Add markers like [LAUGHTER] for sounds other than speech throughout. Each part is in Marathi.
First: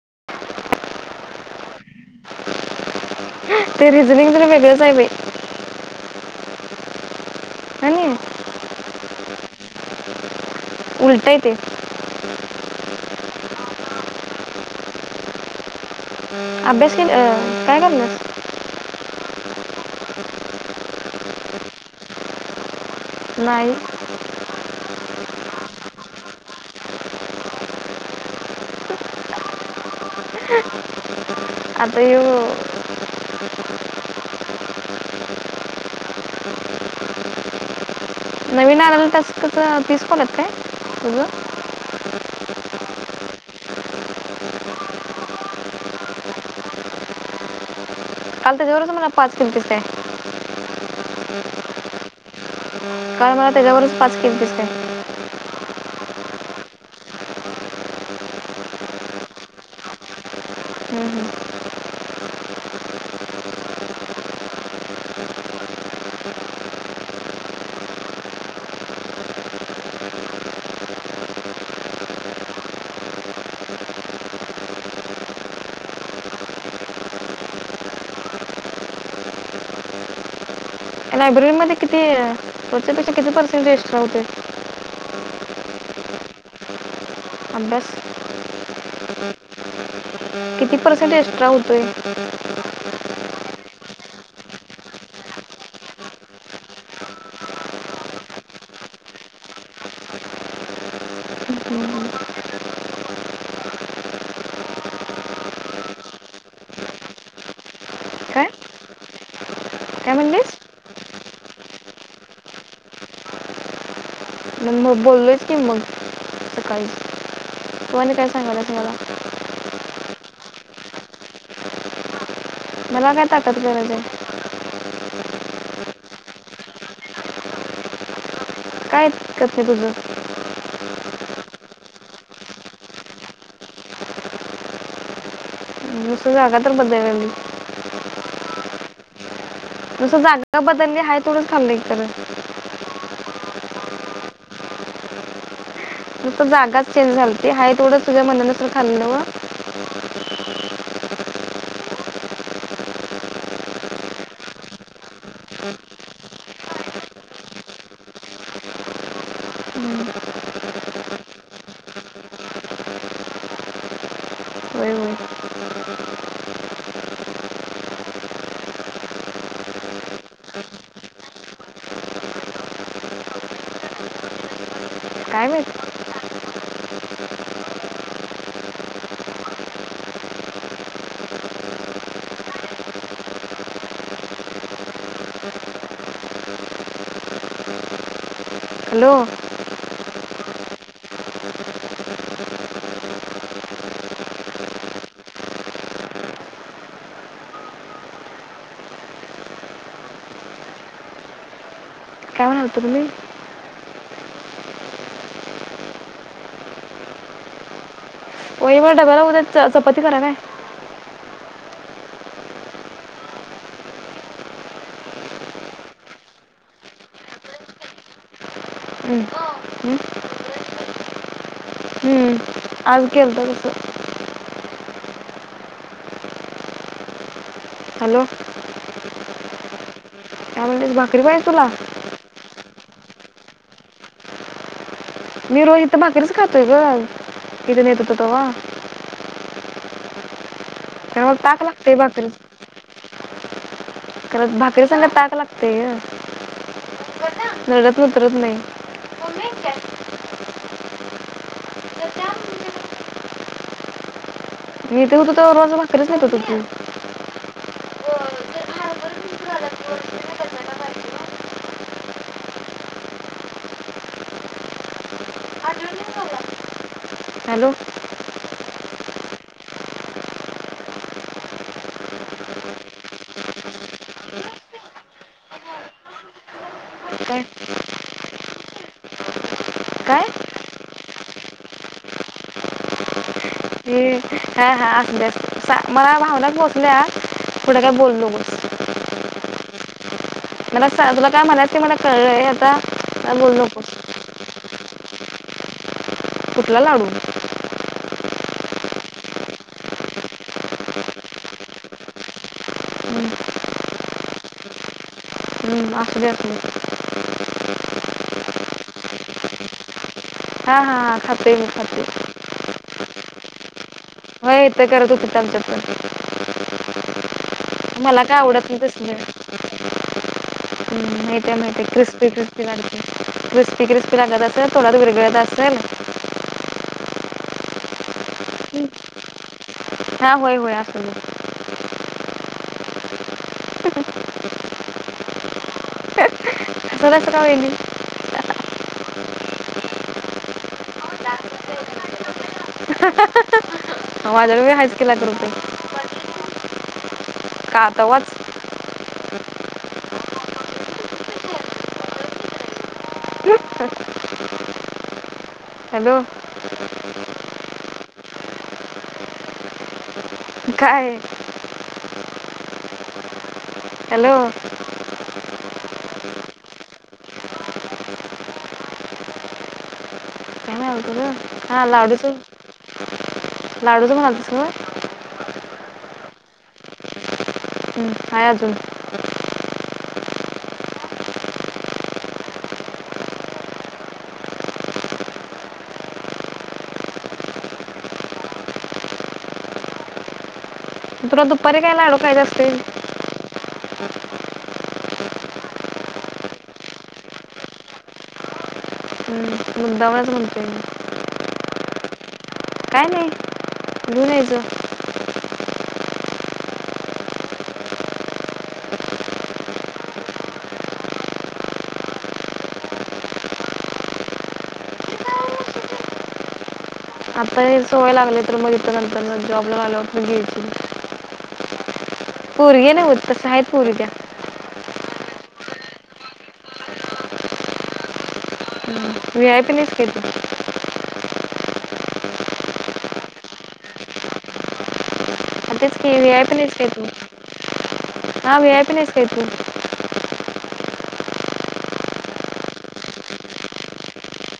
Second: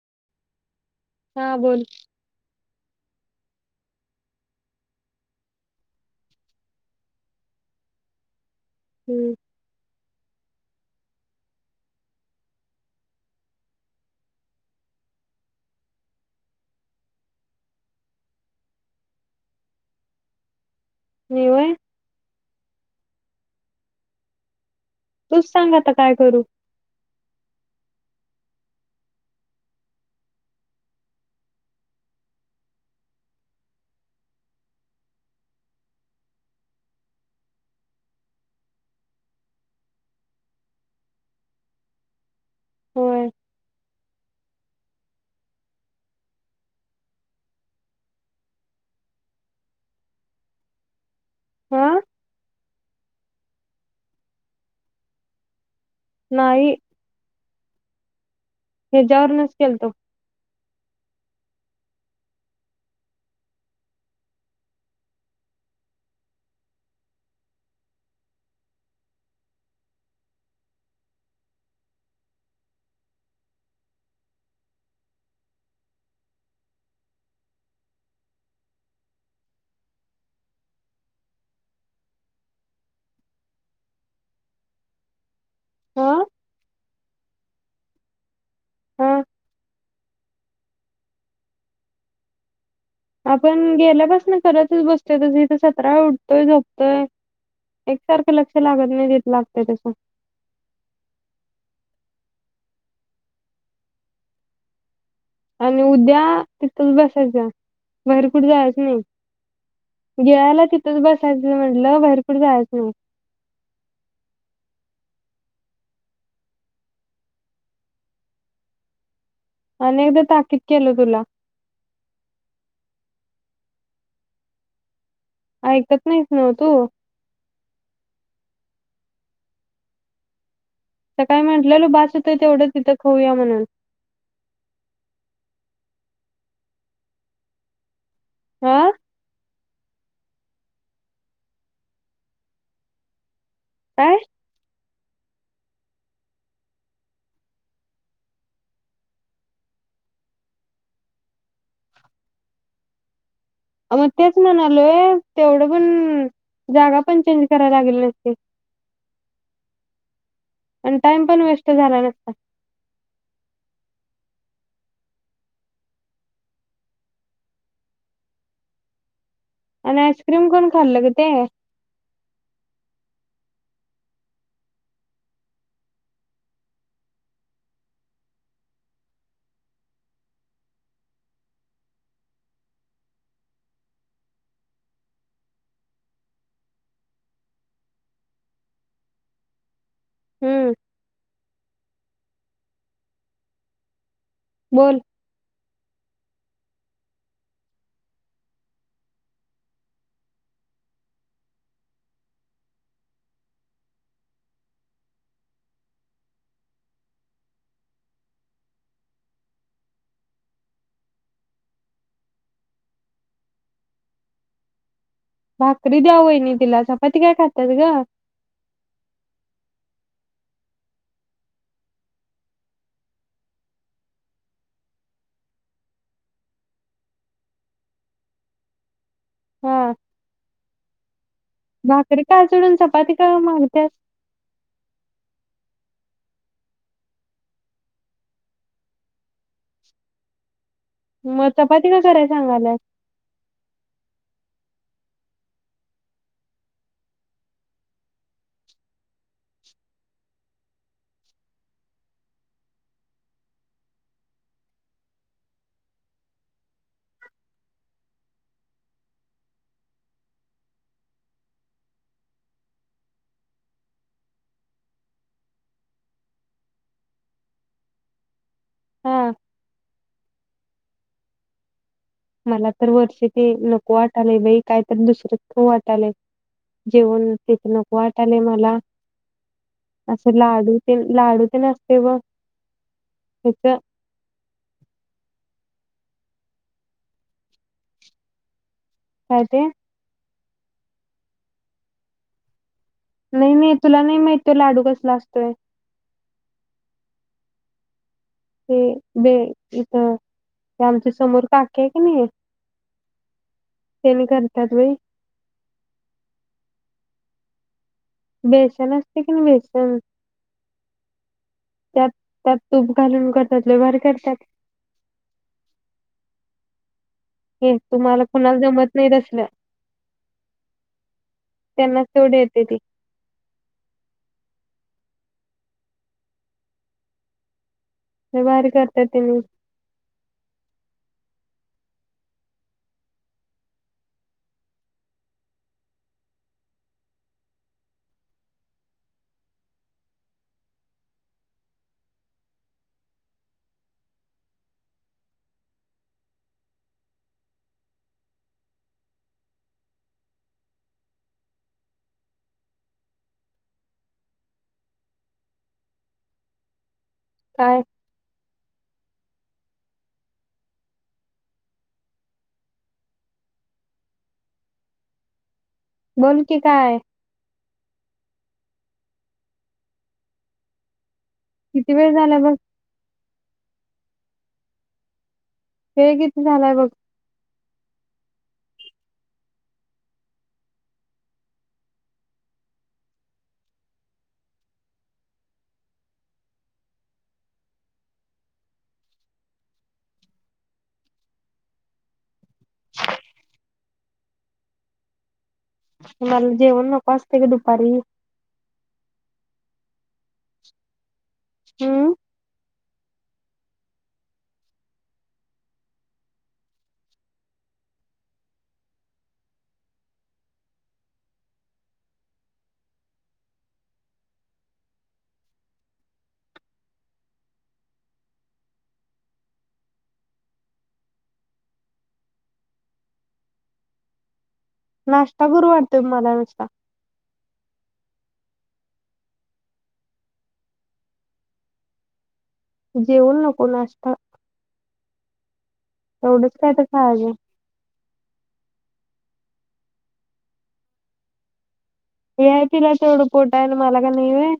[INAUDIBLE] हा बोल ते रिजनिंग जरा वेगळेच हाय बय हा नी हम्म उलटय ते अभ्यास केल काय कराल्यास मी व्हय नाई तूच सांगा आता काय करू आता ह्यो नवीन आलेला टास्क कस तीस कॉल आहेत काय तुज होय काल त्याज्यावरच मला पाच केलतीस काय? हा काय म त्याच्यावरच पाच केलतीस काय नाही. हेच्यावर नच केलतो. [INAUDIBLE] लायब्ररी मध्ये किती वरच्यापेक्षा किती पर्सेंटेज एक्सट्रा होते. हा अभ्यास होय. किती पर्सेंट एक्स्ट्रा हूतय आपण गेल्यापासन करतच बसतोय तस इथ सतरावेळा उठतोय झोपतोय एकसारखं लक्ष लागत नाही तीत लागतय तस हम्म, हम्म. आणि उद्या तिथच बसायचं बाहेर काय जायचं नाही. काय म्हणलीस गिळायला तिथंच बसायचं म्हटलं बाहेर कुठ जायचं नाही. म मग बोललो आहेच की मग सकाळीच तु आणि काय सांगायला मला अनेकदा ताकीद केलं तुला मला काय ताकत गरज हाय ऐकत नाहीस न्हव तू काय ऐकत नाही तुझ सकाळी म्हटलेलो बास होतय तेवढं तिथं खऊया म्हणून नुसत जागा तर बदललय मी हा जस जागा बदलली हाय थोडं [UNINTELLIGIBLE] काय? फक्त जागाच चेंज झालती हाय तेवढं सगळ मनानुसार खाल्लं नव्ह अ मग तेच म्हणालोय तेवढं पण जागा पण चेंज करायला लागेली नसती आणि टाइम पण वेस्ट झाला नसता. होय होय आणि आईस्क्रीम कोण खाल्लं ग ते काय माहित हॅलो हम्म बोल कावन आतोुम्ही वही वरडब उद्या चपाती करा काय भाकरी द्या वहीनी न तिला चपती काय खातात ग हम्म. हम्म? अज केलंत कसं हॅलो हम्म त्या भाकरी बाहि भाकरी काय [UNINTELLIGIBLE] चपाती का म आणत्यास मी रोजी इथं भाकरीच खातोय ग इथून येत होतो तव्हा [INAUDIBLE] म ताक चपाती लागते का कराय भाकरी सांगाल्यास? भाकरीसंग ताक लागतय गं नरडयातून उतरत नाही मी इथे होतो तव्हा रोज भाकरीच नेहत होतो की हॅलो हा मला तर वर्ष ते नको वाटालय बाई कायतरी दुसर खाऊ वाटालय जेवण काय तेच नको वाटालय मला काय असं लाडू ते लाडू तेन आसतय ब हेच हे हा हा आसूदे आसू मला भावना पोहचल्या पुढ काय बोलो नकोस काय ते? मला स तुला काय म्हणायच मला ते कळलय आता काय नाही बोलू नाही नकोस तुला नाही माहित तो लाडू कस ला आसतोय कुठला लाडू ते बे इथ आमच्या समोर काकी आहे कनी हं, तेनी करत्यात बाई हुं आसूदे आसूदे बेसन असतय कनी बेसन हा हा खातोय मी खातोय त्यात त्यात तूप घालून करतात लय भारी करतात व्हय इथं करत होतीत आमच्यात पण हे मला तुम्हाला काय कुणाला आवडत नाही जमत तसलं हू माहित्या माहित्या त्यांनाच क्रिस्पी तेवढे येते क्रिस्पी ते लागतय क्रिस्पी क्रिस्पी लागत आसल? तोडात विरघळत आसल? लई भारी करत्यात तेनी. सूदे [UNINTELLIGIBLE] हसालासा का वाहिनी? माझ्याकड बी हायच की लाख रुपये का तवच [UNINTELLIGIBLE] हॅलो काय? काय? हॅलो बोल की काय? हा किती वेळ लाडूच झाला बघ लाडूच म्हणालतीस सात वेळ किती झालाय बघ? हुं [INAUDIBLE] हाय आजून तुला दुपारी [INAUDIBLE] काय लाडू खायच असतय? मला जेवण नको आसतय गं दुपारी मुृदामच [INAUDIBLE] म्हणतोय मी हुं - काय नाही, घेऊन यायचं. आता यहे सवय लागली तर मग इथ नंतर जॉबला लागल्यावर पण [INAUDIBLE] घेशील. पोरगी नव्ह तस आहेत पोरी त्या नाश्ता करू वाटतंय मला नुसता. व्ही आय पी नाहीस काय तू. जेवण नको नास्ता. हा तेच की व्ही आय पी नाहीस का तू हा व्ही आय पी नाहीस काय तू. व्ही आय पी ला तेवढं पोट आहे न मला का नाही व्हय.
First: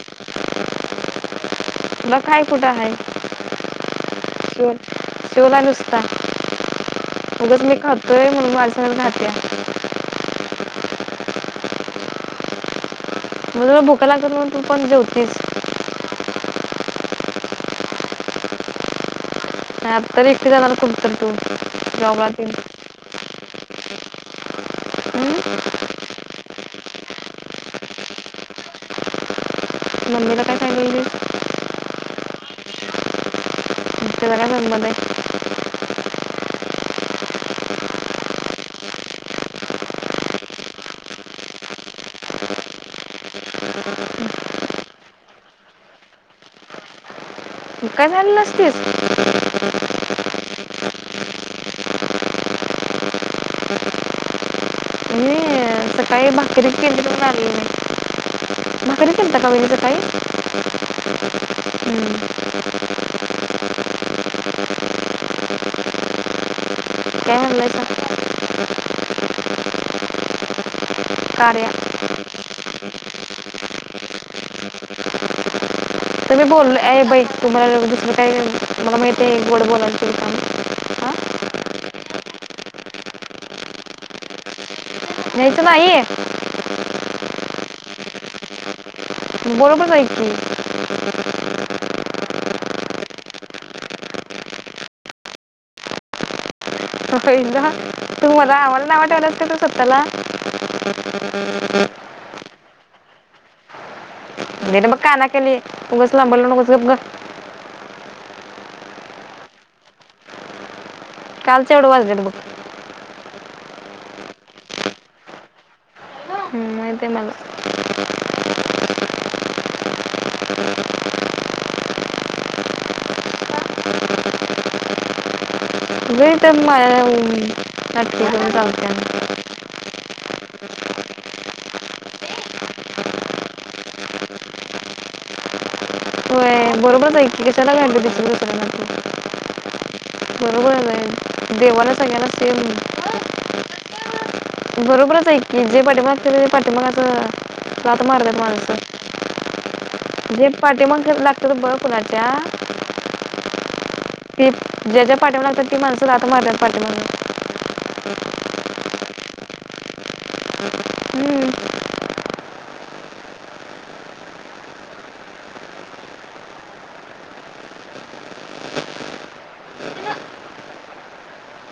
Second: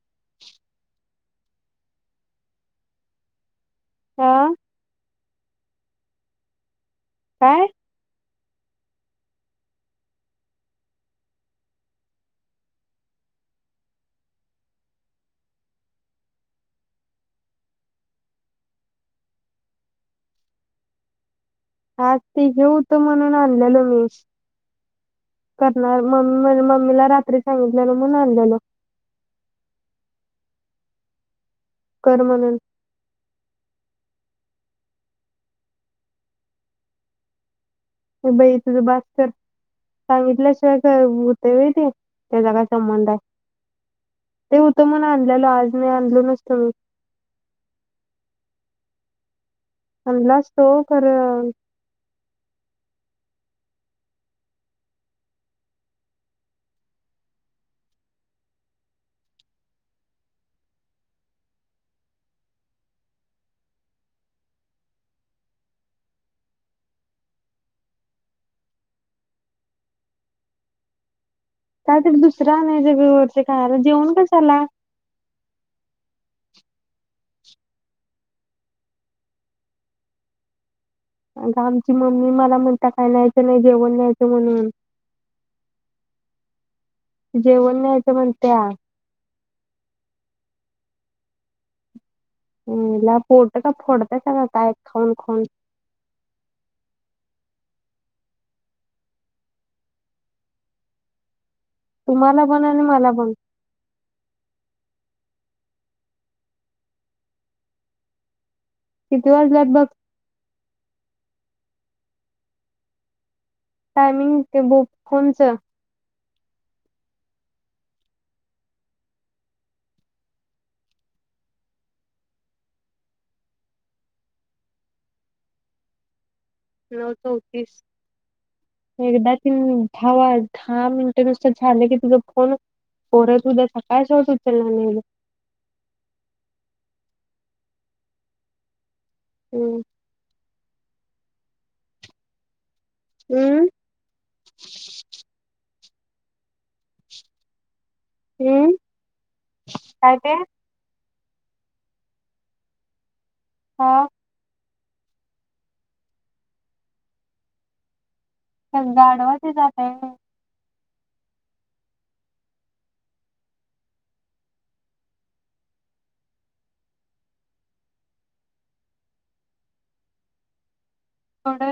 ब काय कुठं हाय. हा [UNINTELLIGIBLE] शोला नुस्ता- उगाच काय मी खातोय म्हणून [UNINTELLIGIBLE] [INAUDIBLE] म्हणून भुका लागत्यात म्हणून, तू पण जेवतीस. नाही आता एकटी जाणार कुठंतरी तू? हा ते हे होते म्हणून [UNINTELLIGIBLE] करणार मग. मी माझ्या मम्मीला रात्री सांगितलेलं म्हून आणलेल. मम्मीला काय सांगितलीस? कर म्हणून. त्याला काय जमणार हाय? ये बाई तुझं बास कर सांगितल्याशिवाय काय होतेय व्हय ते? त्याचा काय संबंध आहे? ते होत म्हणून आणल्याल, आज मी आणलो नसतो व्हय. काय झालं नसतेस? आणलं असत हो खरल. मी अं, सकाळी भाकरी केली म्हणून आणलं नाही भाकरी केलता का वहिनी सकाळी? हूं. काय म्हणलायसा? काय तरी दुसरा आणायचे [UNINTELLIGIBLE] जेवण कस. [UNINTELLIGIBLE] तर मी बोलले ए बाई, तुम्हाला दुसरं काय, मला माहिती आहे गोडं बोलायच काम हां [UNINTELLIGIBLE] आमची मम्मी मला म्हणता काय न्यायचं नाही. जेवण न्यायचं म्हणून. नाही च बाई जेवण न्यायचं म्हनत्यात. बरोबर आहे की. आयला पोट का फोडतय का काय? खाऊन खाऊन. तू मला [INAUDIBLE] जा आवडल वाटायस का तु स्वतःला तुम्हाला ण आणि मला पण देतो मग काना खाली उगाच लांबडं लाऊ नकोस गप ग. किती वाजल्यात भग. कालचवढं वाजलं बघ. टायमिंग ते बु कोणचं. सय ते मलाला. वे. ते नऊ चौतीस नाटकी करून चालत्या [INAUDIBLE] हवा दहा मिनिटं नुसत झालं की तुझ फोन परत उद्या सकाळसत उचलला नाही बग. [UNINTELLIGIBLE] बरोबर आहेच की कश्या ला व्हॅल्यू देतीस दुसऱ्या ला तू. हम्म. बरोबर झाले आहे देवाला सग्याला सेम. हम्म [INAUDIBLE] बरोबरच आहेऐ की. [INAUDIBLE] ते पाट मग पाट मगतं. [INAUDIBLE] जात मारलं हम्म माणस काय ते जे पाठी माग. [INAUDIBLE] तर बर कुलाच्या्या. [INAUDIBLE] हा. की ज्या ज्या पाठी्यावर लागतात ती माणसं राहत मारल्या पाठीमागं. [INAUDIBLE] त्यात गाडवाची जातय. थोड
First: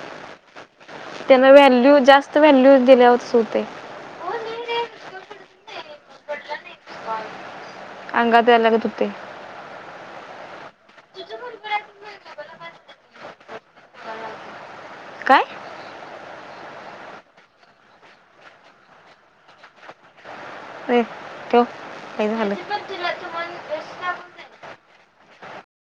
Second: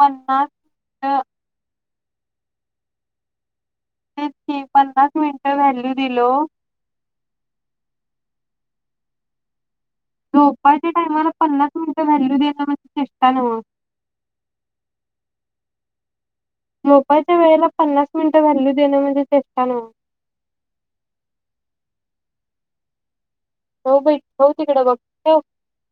पन्नास. त्यांना व्हॅल्यू. जास्त व्हॅल्यूज दिल्यावर तसं होतय. मी पन्नास मिनट व्हॅल्यू दिलो. अंगात ते अलग तुते. [INAUDIBLE] झोपाच्या टायमाला पन्नास मिनिट व्हॅल्यू देणं म्हणजे चेष्टा नव. काय. झोपायच्या वेळेला पन्नास मिनिटं व्हॅल्यू देणं म्हणजे चेष्टा नाव्ह. रे ठेव लई झालं. [INAUDIBLE] हो बाई पव तिकडं बघ ठेव.